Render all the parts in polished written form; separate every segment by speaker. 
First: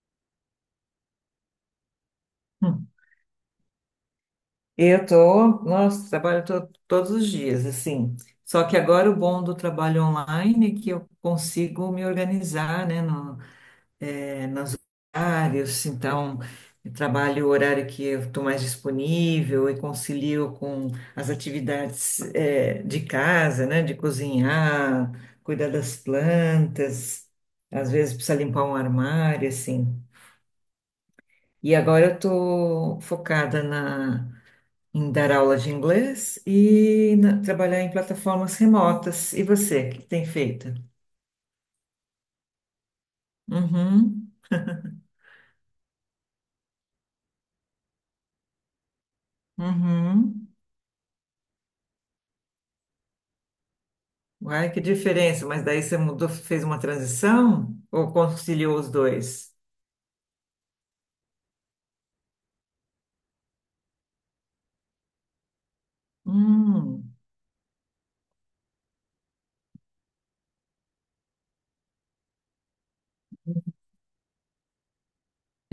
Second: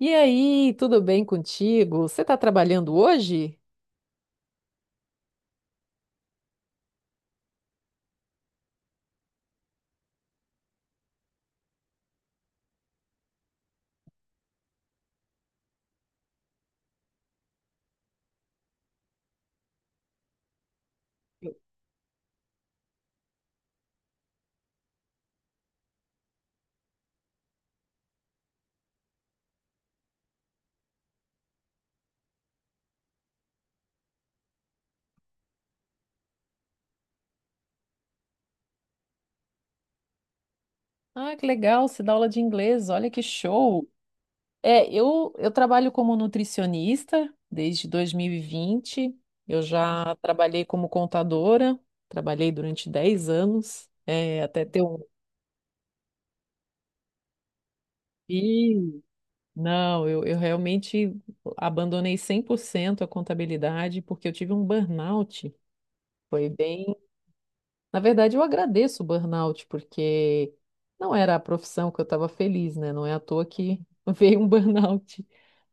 Speaker 1: E aí, tudo bem contigo? Você está
Speaker 2: Hum.
Speaker 1: trabalhando hoje?
Speaker 2: Eu tô, nossa, trabalho todos os dias, assim. Só que agora o bom do trabalho online é que eu consigo me organizar, né, no horários, então eu trabalho o horário que eu estou mais disponível e concilio com as atividades de casa, né, de cozinhar, cuidar das plantas, às vezes precisa limpar um armário, assim. E agora eu estou focada em dar aulas de inglês e trabalhar em plataformas remotas. E você, o que tem feito?
Speaker 1: Ah, que legal, você dá aula de inglês, olha que show!
Speaker 2: Uhum,
Speaker 1: É, eu trabalho como nutricionista desde 2020. Eu já
Speaker 2: uhum.
Speaker 1: trabalhei como contadora, trabalhei durante 10 anos, até
Speaker 2: Uai, que
Speaker 1: ter um
Speaker 2: diferença, mas daí você mudou, fez uma transição ou conciliou os
Speaker 1: filho.
Speaker 2: dois?
Speaker 1: Não, eu realmente abandonei 100% a contabilidade porque eu tive um burnout. Foi bem
Speaker 2: Hum,
Speaker 1: Na verdade, eu agradeço o burnout, porque não era a profissão que eu estava feliz, né? Não é à toa que veio um burnout.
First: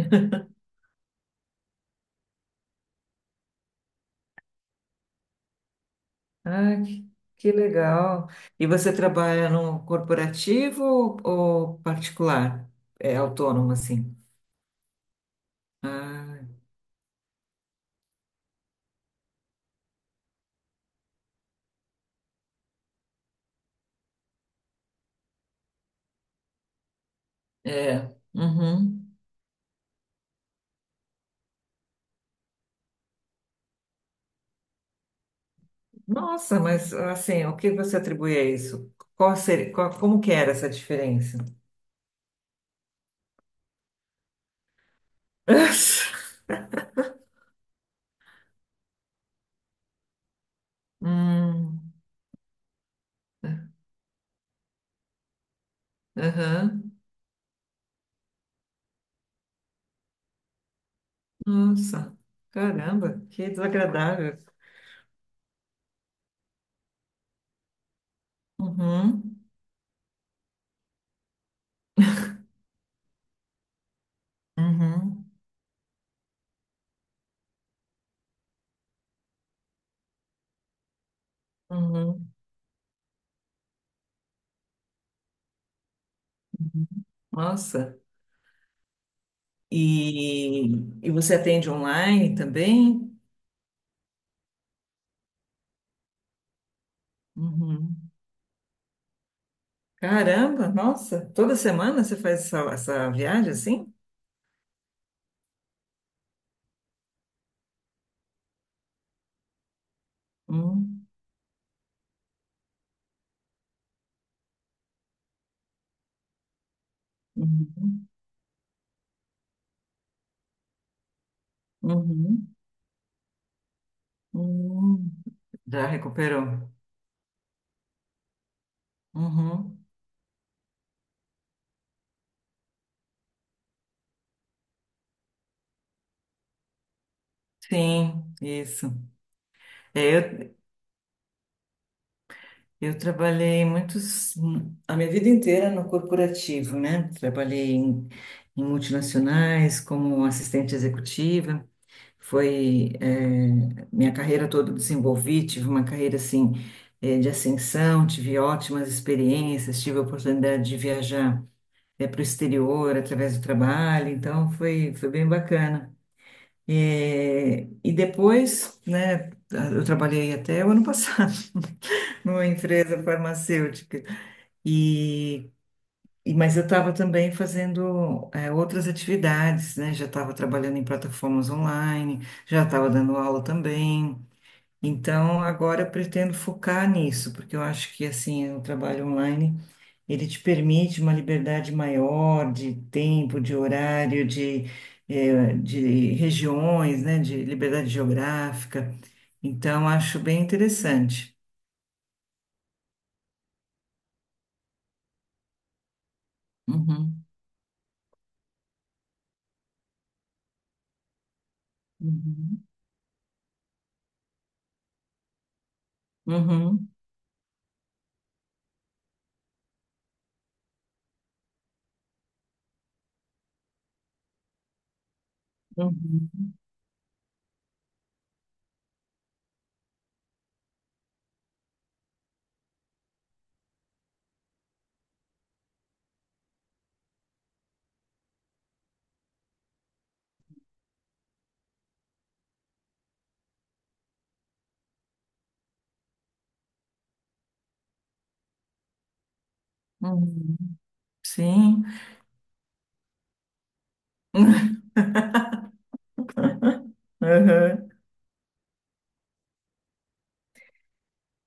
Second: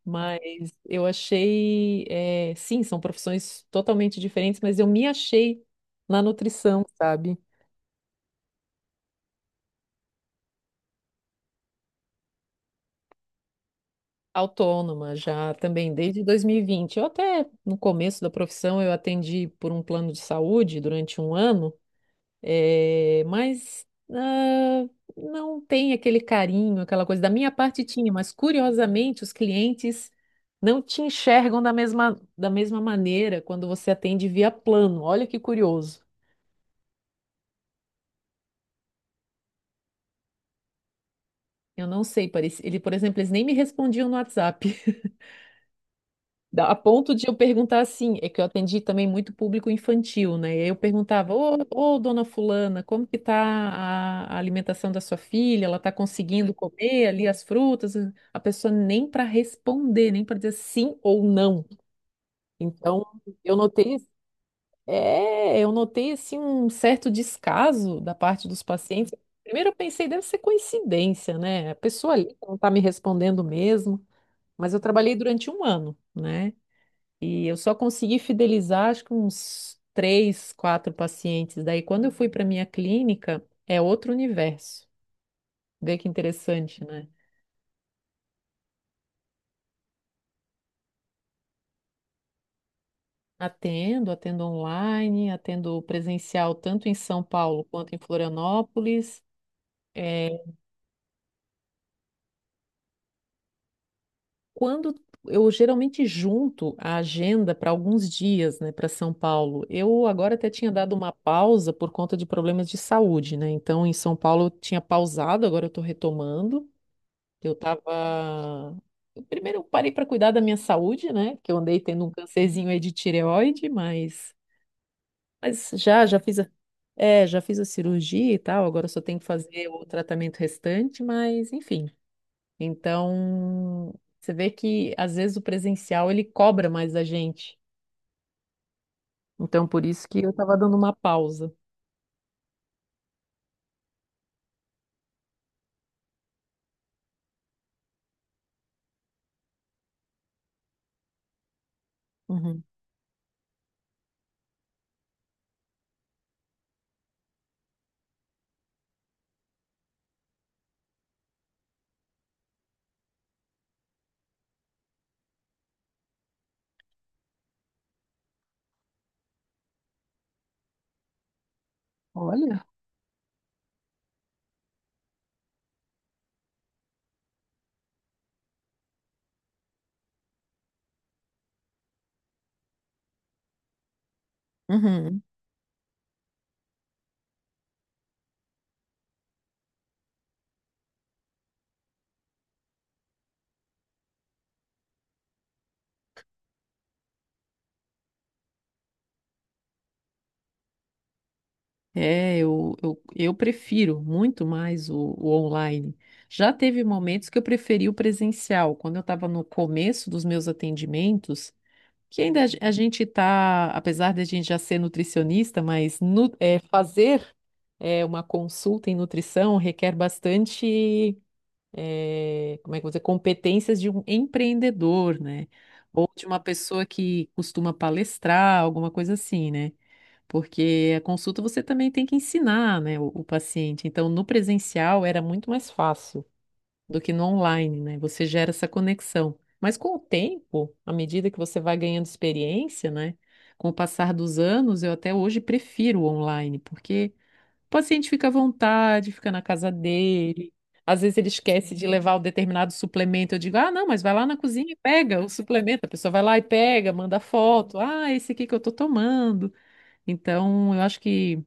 Speaker 1: Mas eu achei, sim, são profissões totalmente diferentes, mas eu me achei na
Speaker 2: ah,
Speaker 1: nutrição, sabe?
Speaker 2: que legal. E você trabalha no corporativo ou particular? É autônomo assim?
Speaker 1: Autônoma já também desde
Speaker 2: Ah,
Speaker 1: 2020. Eu até, no começo da profissão, eu atendi por um plano de saúde durante 1 ano. É, mas ah, não tem aquele carinho, aquela coisa. Da minha parte
Speaker 2: é.
Speaker 1: tinha, mas
Speaker 2: Uhum.
Speaker 1: curiosamente os clientes não te enxergam da mesma maneira quando você atende via plano. Olha que curioso.
Speaker 2: Nossa, mas assim, o que você atribui a isso? Qual seria, como que era essa diferença?
Speaker 1: Eu não sei, ele, por exemplo, eles nem me respondiam no WhatsApp. A ponto de eu perguntar assim, é que eu atendi também muito público infantil, né? E aí eu perguntava, ô,
Speaker 2: Hum,
Speaker 1: ô, dona fulana, como que tá
Speaker 2: é,
Speaker 1: a alimentação da sua filha? Ela tá conseguindo
Speaker 2: aham.
Speaker 1: comer ali as frutas? A pessoa nem para responder, nem para dizer sim ou não.
Speaker 2: Nossa,
Speaker 1: Então,
Speaker 2: caramba, que
Speaker 1: eu notei,
Speaker 2: desagradável.
Speaker 1: eu notei assim um certo descaso da parte dos pacientes.
Speaker 2: Uhum,
Speaker 1: Primeiro eu pensei, deve ser coincidência, né? A pessoa ali não tá me respondendo mesmo, mas eu trabalhei
Speaker 2: uhum,
Speaker 1: durante 1 ano, né? E eu só consegui fidelizar, acho que uns três, quatro pacientes. Daí, quando eu fui
Speaker 2: uhum.
Speaker 1: para minha clínica, é outro universo. Vê que interessante, né?
Speaker 2: Nossa. E, e você atende online também?
Speaker 1: Atendo, atendo online, atendo presencial tanto em São Paulo quanto em
Speaker 2: Uhum.
Speaker 1: Florianópolis. É,
Speaker 2: Caramba, nossa, toda semana você faz essa viagem assim?
Speaker 1: quando eu geralmente junto a agenda para alguns dias, né, para São Paulo. Eu agora até tinha dado
Speaker 2: Hum,
Speaker 1: uma pausa por conta de problemas de saúde, né? Então, em São Paulo eu tinha pausado, agora eu estou retomando. Eu
Speaker 2: uhum,
Speaker 1: tava. Eu primeiro eu parei para cuidar da minha saúde, né? Que eu andei tendo um
Speaker 2: uhum,
Speaker 1: cancerzinho aí de tireoide,
Speaker 2: uhum.
Speaker 1: mas
Speaker 2: Já
Speaker 1: já fiz
Speaker 2: recuperou.
Speaker 1: a... É, já fiz a cirurgia e tal, agora eu só tenho que fazer o
Speaker 2: Uhum.
Speaker 1: tratamento restante, mas enfim. Então, você vê que às vezes o presencial ele cobra mais da gente.
Speaker 2: Sim, isso.
Speaker 1: Então, por isso
Speaker 2: É,
Speaker 1: que eu tava
Speaker 2: eu,
Speaker 1: dando uma pausa.
Speaker 2: eu trabalhei muitos, a minha vida inteira no corporativo, né? Trabalhei em, em multinacionais como assistente executiva.
Speaker 1: Uhum.
Speaker 2: Foi, é, minha carreira toda eu desenvolvi, tive uma carreira assim, é, de ascensão, tive ótimas experiências, tive a oportunidade de viajar, é, para o exterior através do trabalho, então foi, foi bem bacana. É, e depois, né, eu trabalhei até o ano passado numa
Speaker 1: Olha.
Speaker 2: empresa farmacêutica. E, mas eu estava também fazendo outras atividades, né? Já estava trabalhando em plataformas online, já estava dando aula também.
Speaker 1: Uhum.
Speaker 2: Então agora eu pretendo focar nisso, porque eu acho que assim o trabalho online ele te permite uma liberdade maior de tempo, de horário, de, de regiões, né? De liberdade geográfica. Então, acho bem interessante.
Speaker 1: É, eu prefiro muito mais o online. Já teve
Speaker 2: Uhum,
Speaker 1: momentos que eu preferi o presencial, quando eu estava no começo dos meus atendimentos, que ainda a ge-
Speaker 2: uhum,
Speaker 1: a gente está, apesar de a gente já ser nutricionista,
Speaker 2: uhum,
Speaker 1: fazer uma consulta em nutrição requer bastante, como é que eu vou dizer, competências de um empreendedor, né? Ou de
Speaker 2: uhum,
Speaker 1: uma pessoa que costuma palestrar, alguma coisa assim, né? Porque a consulta você também tem que ensinar, né, o paciente. Então, no presencial era muito mais fácil do que no online, né? Você gera essa conexão. Mas com o tempo, à medida que você vai ganhando experiência, né? Com o passar dos anos, eu até hoje prefiro o online, porque o paciente fica à vontade, fica na casa dele.
Speaker 2: uhum.
Speaker 1: Às vezes ele esquece
Speaker 2: Sim.
Speaker 1: de levar o determinado suplemento. Eu digo, ah, não, mas vai lá na cozinha e pega o suplemento. A pessoa vai lá e pega, manda foto.
Speaker 2: Uhum,
Speaker 1: Ah, esse aqui que eu tô tomando. Então, eu acho que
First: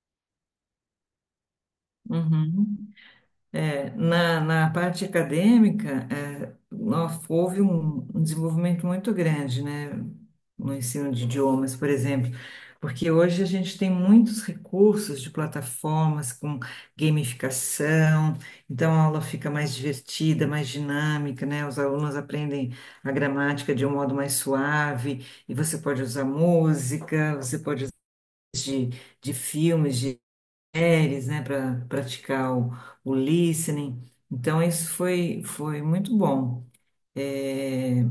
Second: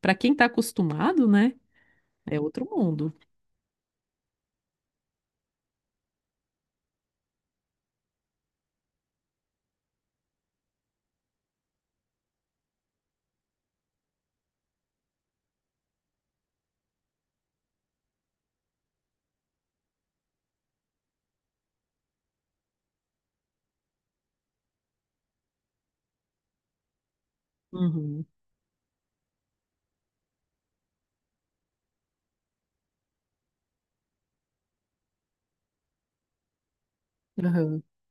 Speaker 1: para quem está acostumado, né, é outro
Speaker 2: uhum.
Speaker 1: mundo.
Speaker 2: É, na parte acadêmica, é, houve um, um desenvolvimento muito grande, né, no ensino de idiomas, por exemplo, porque hoje a gente tem muitos recursos de plataformas com gamificação, então a aula fica mais divertida, mais dinâmica, né, os alunos aprendem a gramática de um modo mais suave, e você pode usar música, você pode usar
Speaker 1: Uhum.
Speaker 2: de, de filmes, séries, né, para praticar o listening. Então, isso foi, foi muito bom.
Speaker 1: Aham.
Speaker 2: É,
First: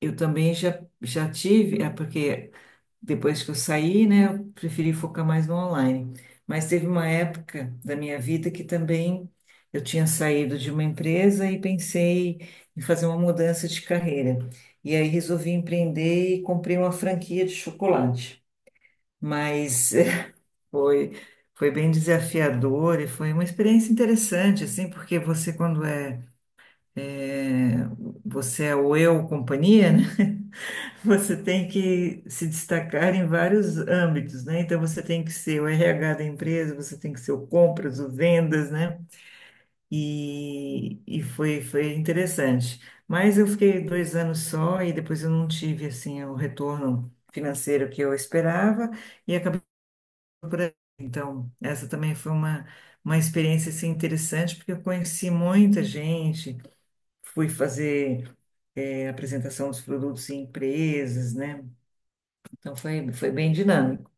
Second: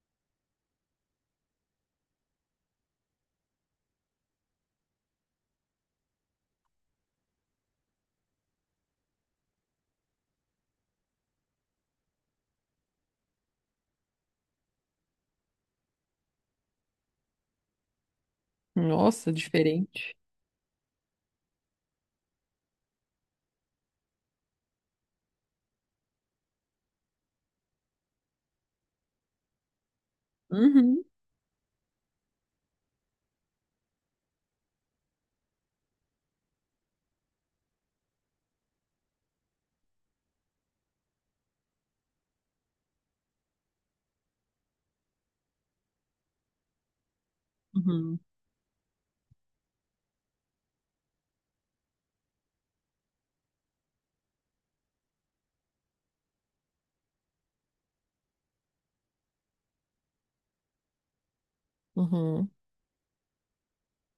Speaker 2: eu também já, já tive, é porque depois que eu saí, né, eu preferi focar mais no online. Mas teve uma época da minha vida que também eu tinha saído de uma empresa e pensei em fazer uma mudança de carreira. E aí resolvi empreender e comprei uma franquia de chocolate.
Speaker 1: Nossa,
Speaker 2: Mas
Speaker 1: diferente.
Speaker 2: foi, foi bem desafiador e foi uma experiência interessante, assim, porque você, quando é, é, você é o eu companhia, né?
Speaker 1: Uhum.
Speaker 2: Você tem que se destacar em vários âmbitos, né? Então, você tem que ser o RH da empresa, você tem que ser o compras, o vendas, né? E foi, foi interessante. Mas eu fiquei dois anos só e depois eu não tive, assim, o retorno financeiro que eu
Speaker 1: Uhum.
Speaker 2: esperava e acabei por aí. Então, essa também foi uma experiência assim, interessante, porque eu conheci muita gente, fui fazer apresentação dos produtos em empresas, né?
Speaker 1: Uhum.
Speaker 2: Então, foi, foi bem dinâmico.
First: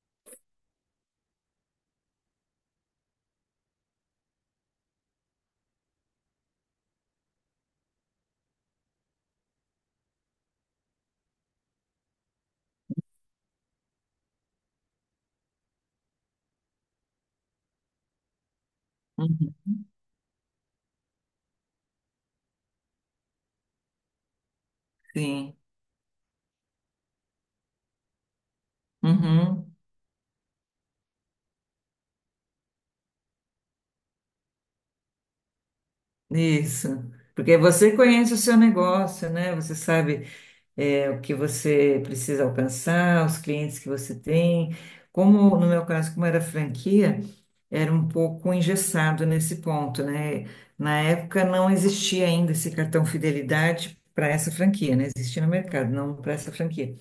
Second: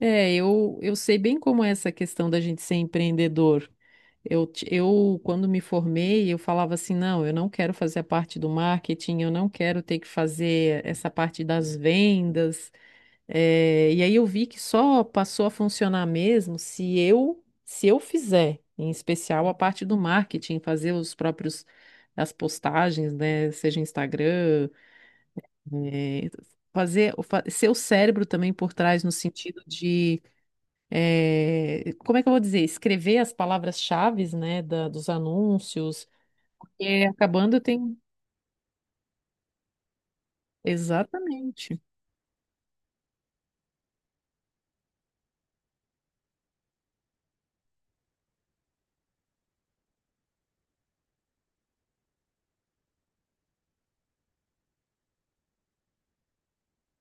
Speaker 1: É, eu sei bem como é essa questão da gente ser empreendedor. Eu, quando me formei, eu falava assim, não, eu não quero fazer a parte do marketing, eu não quero ter que fazer essa parte das vendas. É, e aí eu vi que só passou a funcionar mesmo se eu fizer, em especial a
Speaker 2: Uhum.
Speaker 1: parte do marketing, fazer os próprios as postagens, né, seja Instagram,
Speaker 2: Sim,
Speaker 1: é, ser o cérebro também por trás no sentido
Speaker 2: uhum.
Speaker 1: de como é que eu vou dizer, escrever as palavras-chaves, né, dos anúncios,
Speaker 2: Isso.
Speaker 1: porque acabando
Speaker 2: Porque
Speaker 1: eu tenho
Speaker 2: você conhece o seu negócio, né? Você sabe é, o que
Speaker 1: exatamente.
Speaker 2: você precisa alcançar, os clientes que você tem. Como no meu caso, como era franquia, era um pouco engessado nesse ponto, né? Na época não existia ainda esse cartão fidelidade para essa franquia, né? Existia no mercado, não para essa franquia.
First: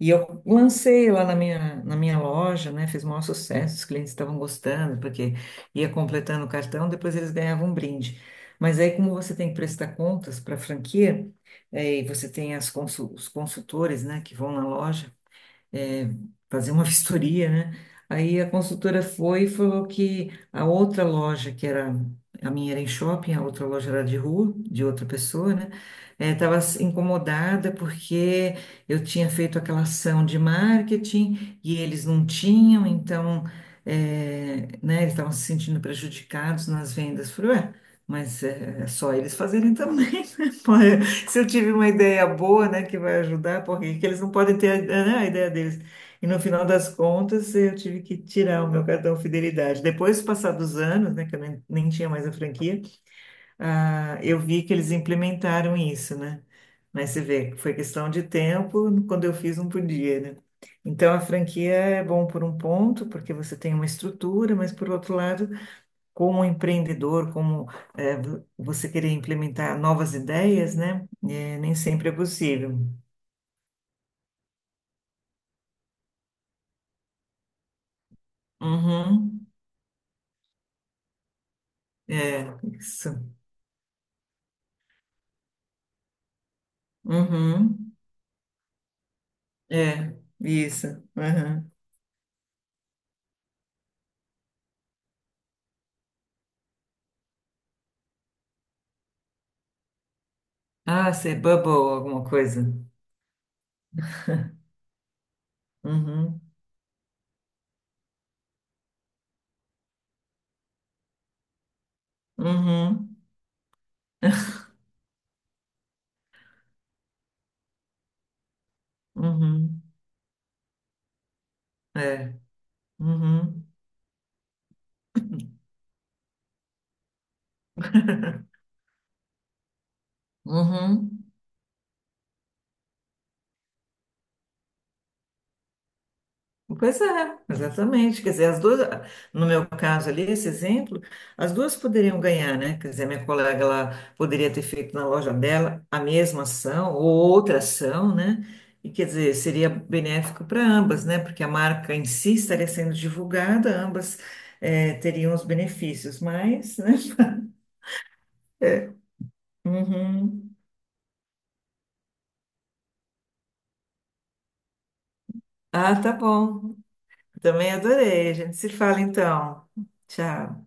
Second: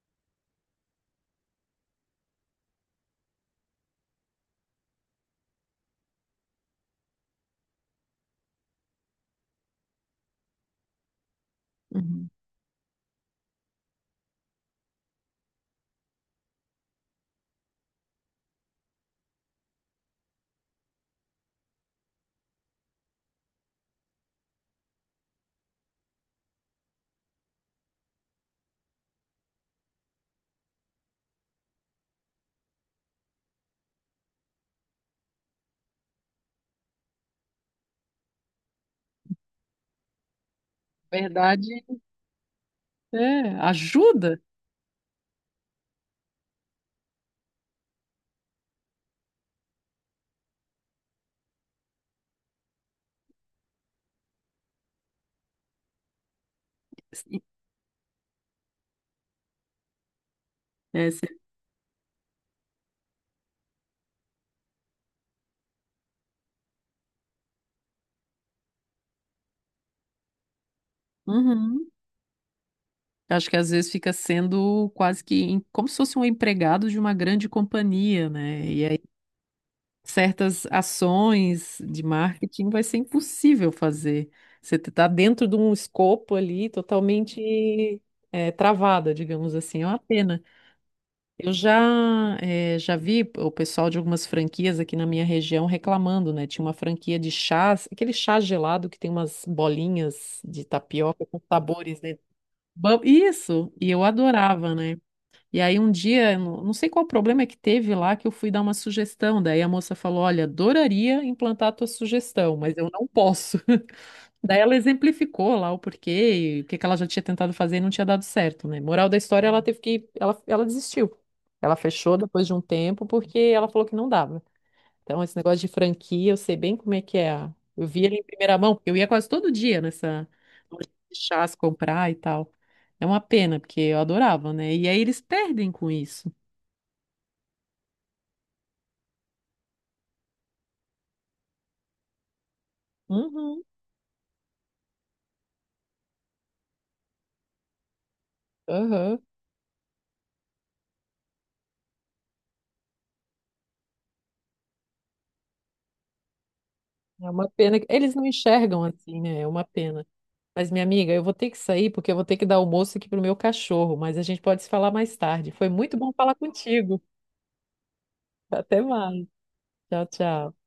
Speaker 2: E eu lancei lá na minha loja, né? Fiz o maior sucesso, os clientes estavam gostando, porque ia completando o cartão, depois eles ganhavam um brinde. Mas aí, como você tem que prestar contas para a franquia, eh, e você
Speaker 1: Uhum.
Speaker 2: tem as os consultores, né, que vão na loja, é, fazer uma vistoria, né? Aí a consultora foi e falou que a outra loja, que era, a minha era em shopping, a outra loja era de rua, de outra pessoa, né? Estava incomodada porque eu tinha feito aquela ação de marketing e eles não tinham, então, é, né, eles estavam se sentindo prejudicados nas vendas. Falei, ué, mas é só eles fazerem também, né? Se eu tive
Speaker 1: Verdade,
Speaker 2: uma ideia boa, né, que vai
Speaker 1: é,
Speaker 2: ajudar, porque que eles não
Speaker 1: ajuda.
Speaker 2: podem ter, né, a ideia deles. E no final das contas, eu tive que tirar o meu cartão fidelidade. Depois, do passar dos anos, né, que eu nem, nem tinha mais a franquia, ah, eu vi que eles implementaram isso, né? Mas você vê, foi questão de tempo, quando eu fiz, não podia, né?
Speaker 1: É,
Speaker 2: Então, a
Speaker 1: se-
Speaker 2: franquia é bom por um ponto, porque você tem uma estrutura, mas por outro lado, como empreendedor, como é, você querer implementar novas ideias, né? É, nem
Speaker 1: Uhum.
Speaker 2: sempre é possível.
Speaker 1: Eu acho que às vezes fica sendo quase que como se fosse um empregado de uma grande companhia, né? E aí
Speaker 2: Uhum.
Speaker 1: certas ações de
Speaker 2: É,
Speaker 1: marketing vai ser
Speaker 2: isso.
Speaker 1: impossível fazer. Você está dentro de um escopo ali
Speaker 2: Uhum.
Speaker 1: totalmente travada, digamos assim. É uma
Speaker 2: É,
Speaker 1: pena.
Speaker 2: isso.
Speaker 1: Eu
Speaker 2: Uhum.
Speaker 1: já, já vi o pessoal de algumas franquias aqui na minha região reclamando, né? Tinha uma franquia de chás, aquele chá gelado que tem umas bolinhas de
Speaker 2: Ah,
Speaker 1: tapioca com
Speaker 2: ser bubble,
Speaker 1: sabores dentro.
Speaker 2: alguma coisa.
Speaker 1: Isso, e eu adorava, né? E aí um dia, eu
Speaker 2: Uhum.
Speaker 1: não sei qual problema que teve lá, que eu fui dar uma sugestão. Daí a moça falou: Olha, adoraria implantar a tua sugestão, mas eu não
Speaker 2: Uhum.
Speaker 1: posso. Daí ela exemplificou lá o porquê, e o que que ela já tinha tentado fazer e não tinha dado certo, né? Moral da história, ela teve
Speaker 2: Uhum.
Speaker 1: ela desistiu. Ela fechou
Speaker 2: É.
Speaker 1: depois de um tempo porque
Speaker 2: Uhum.
Speaker 1: ela falou que não dava. Então, esse negócio de franquia, eu sei bem como é que é. Eu vi ele em primeira mão, porque eu ia quase todo dia nessa loja de
Speaker 2: Uhum.
Speaker 1: chás comprar e tal. É uma pena, porque eu adorava, né? E aí eles perdem com isso.
Speaker 2: Pois é, exatamente. Quer dizer, as duas, no meu caso ali, esse exemplo, as duas poderiam ganhar, né? Quer dizer, a minha
Speaker 1: Uhum,
Speaker 2: colega, ela poderia ter feito na loja dela a mesma ação ou outra ação, né? E quer
Speaker 1: aham.
Speaker 2: dizer, seria benéfico para ambas, né? Porque a marca em si estaria sendo divulgada, ambas, eh, teriam os benefícios, mas, né?
Speaker 1: É uma pena. Eles não enxergam
Speaker 2: É.
Speaker 1: assim, né? É uma pena.
Speaker 2: Uhum.
Speaker 1: Mas, minha amiga, eu vou ter que sair porque eu vou ter que dar almoço aqui pro meu cachorro, mas a gente pode se falar mais tarde. Foi muito
Speaker 2: Ah,
Speaker 1: bom
Speaker 2: tá
Speaker 1: falar
Speaker 2: bom.
Speaker 1: contigo.
Speaker 2: Também adorei. A gente se
Speaker 1: Até
Speaker 2: fala
Speaker 1: mais.
Speaker 2: então.
Speaker 1: Tchau, tchau.
Speaker 2: Tchau.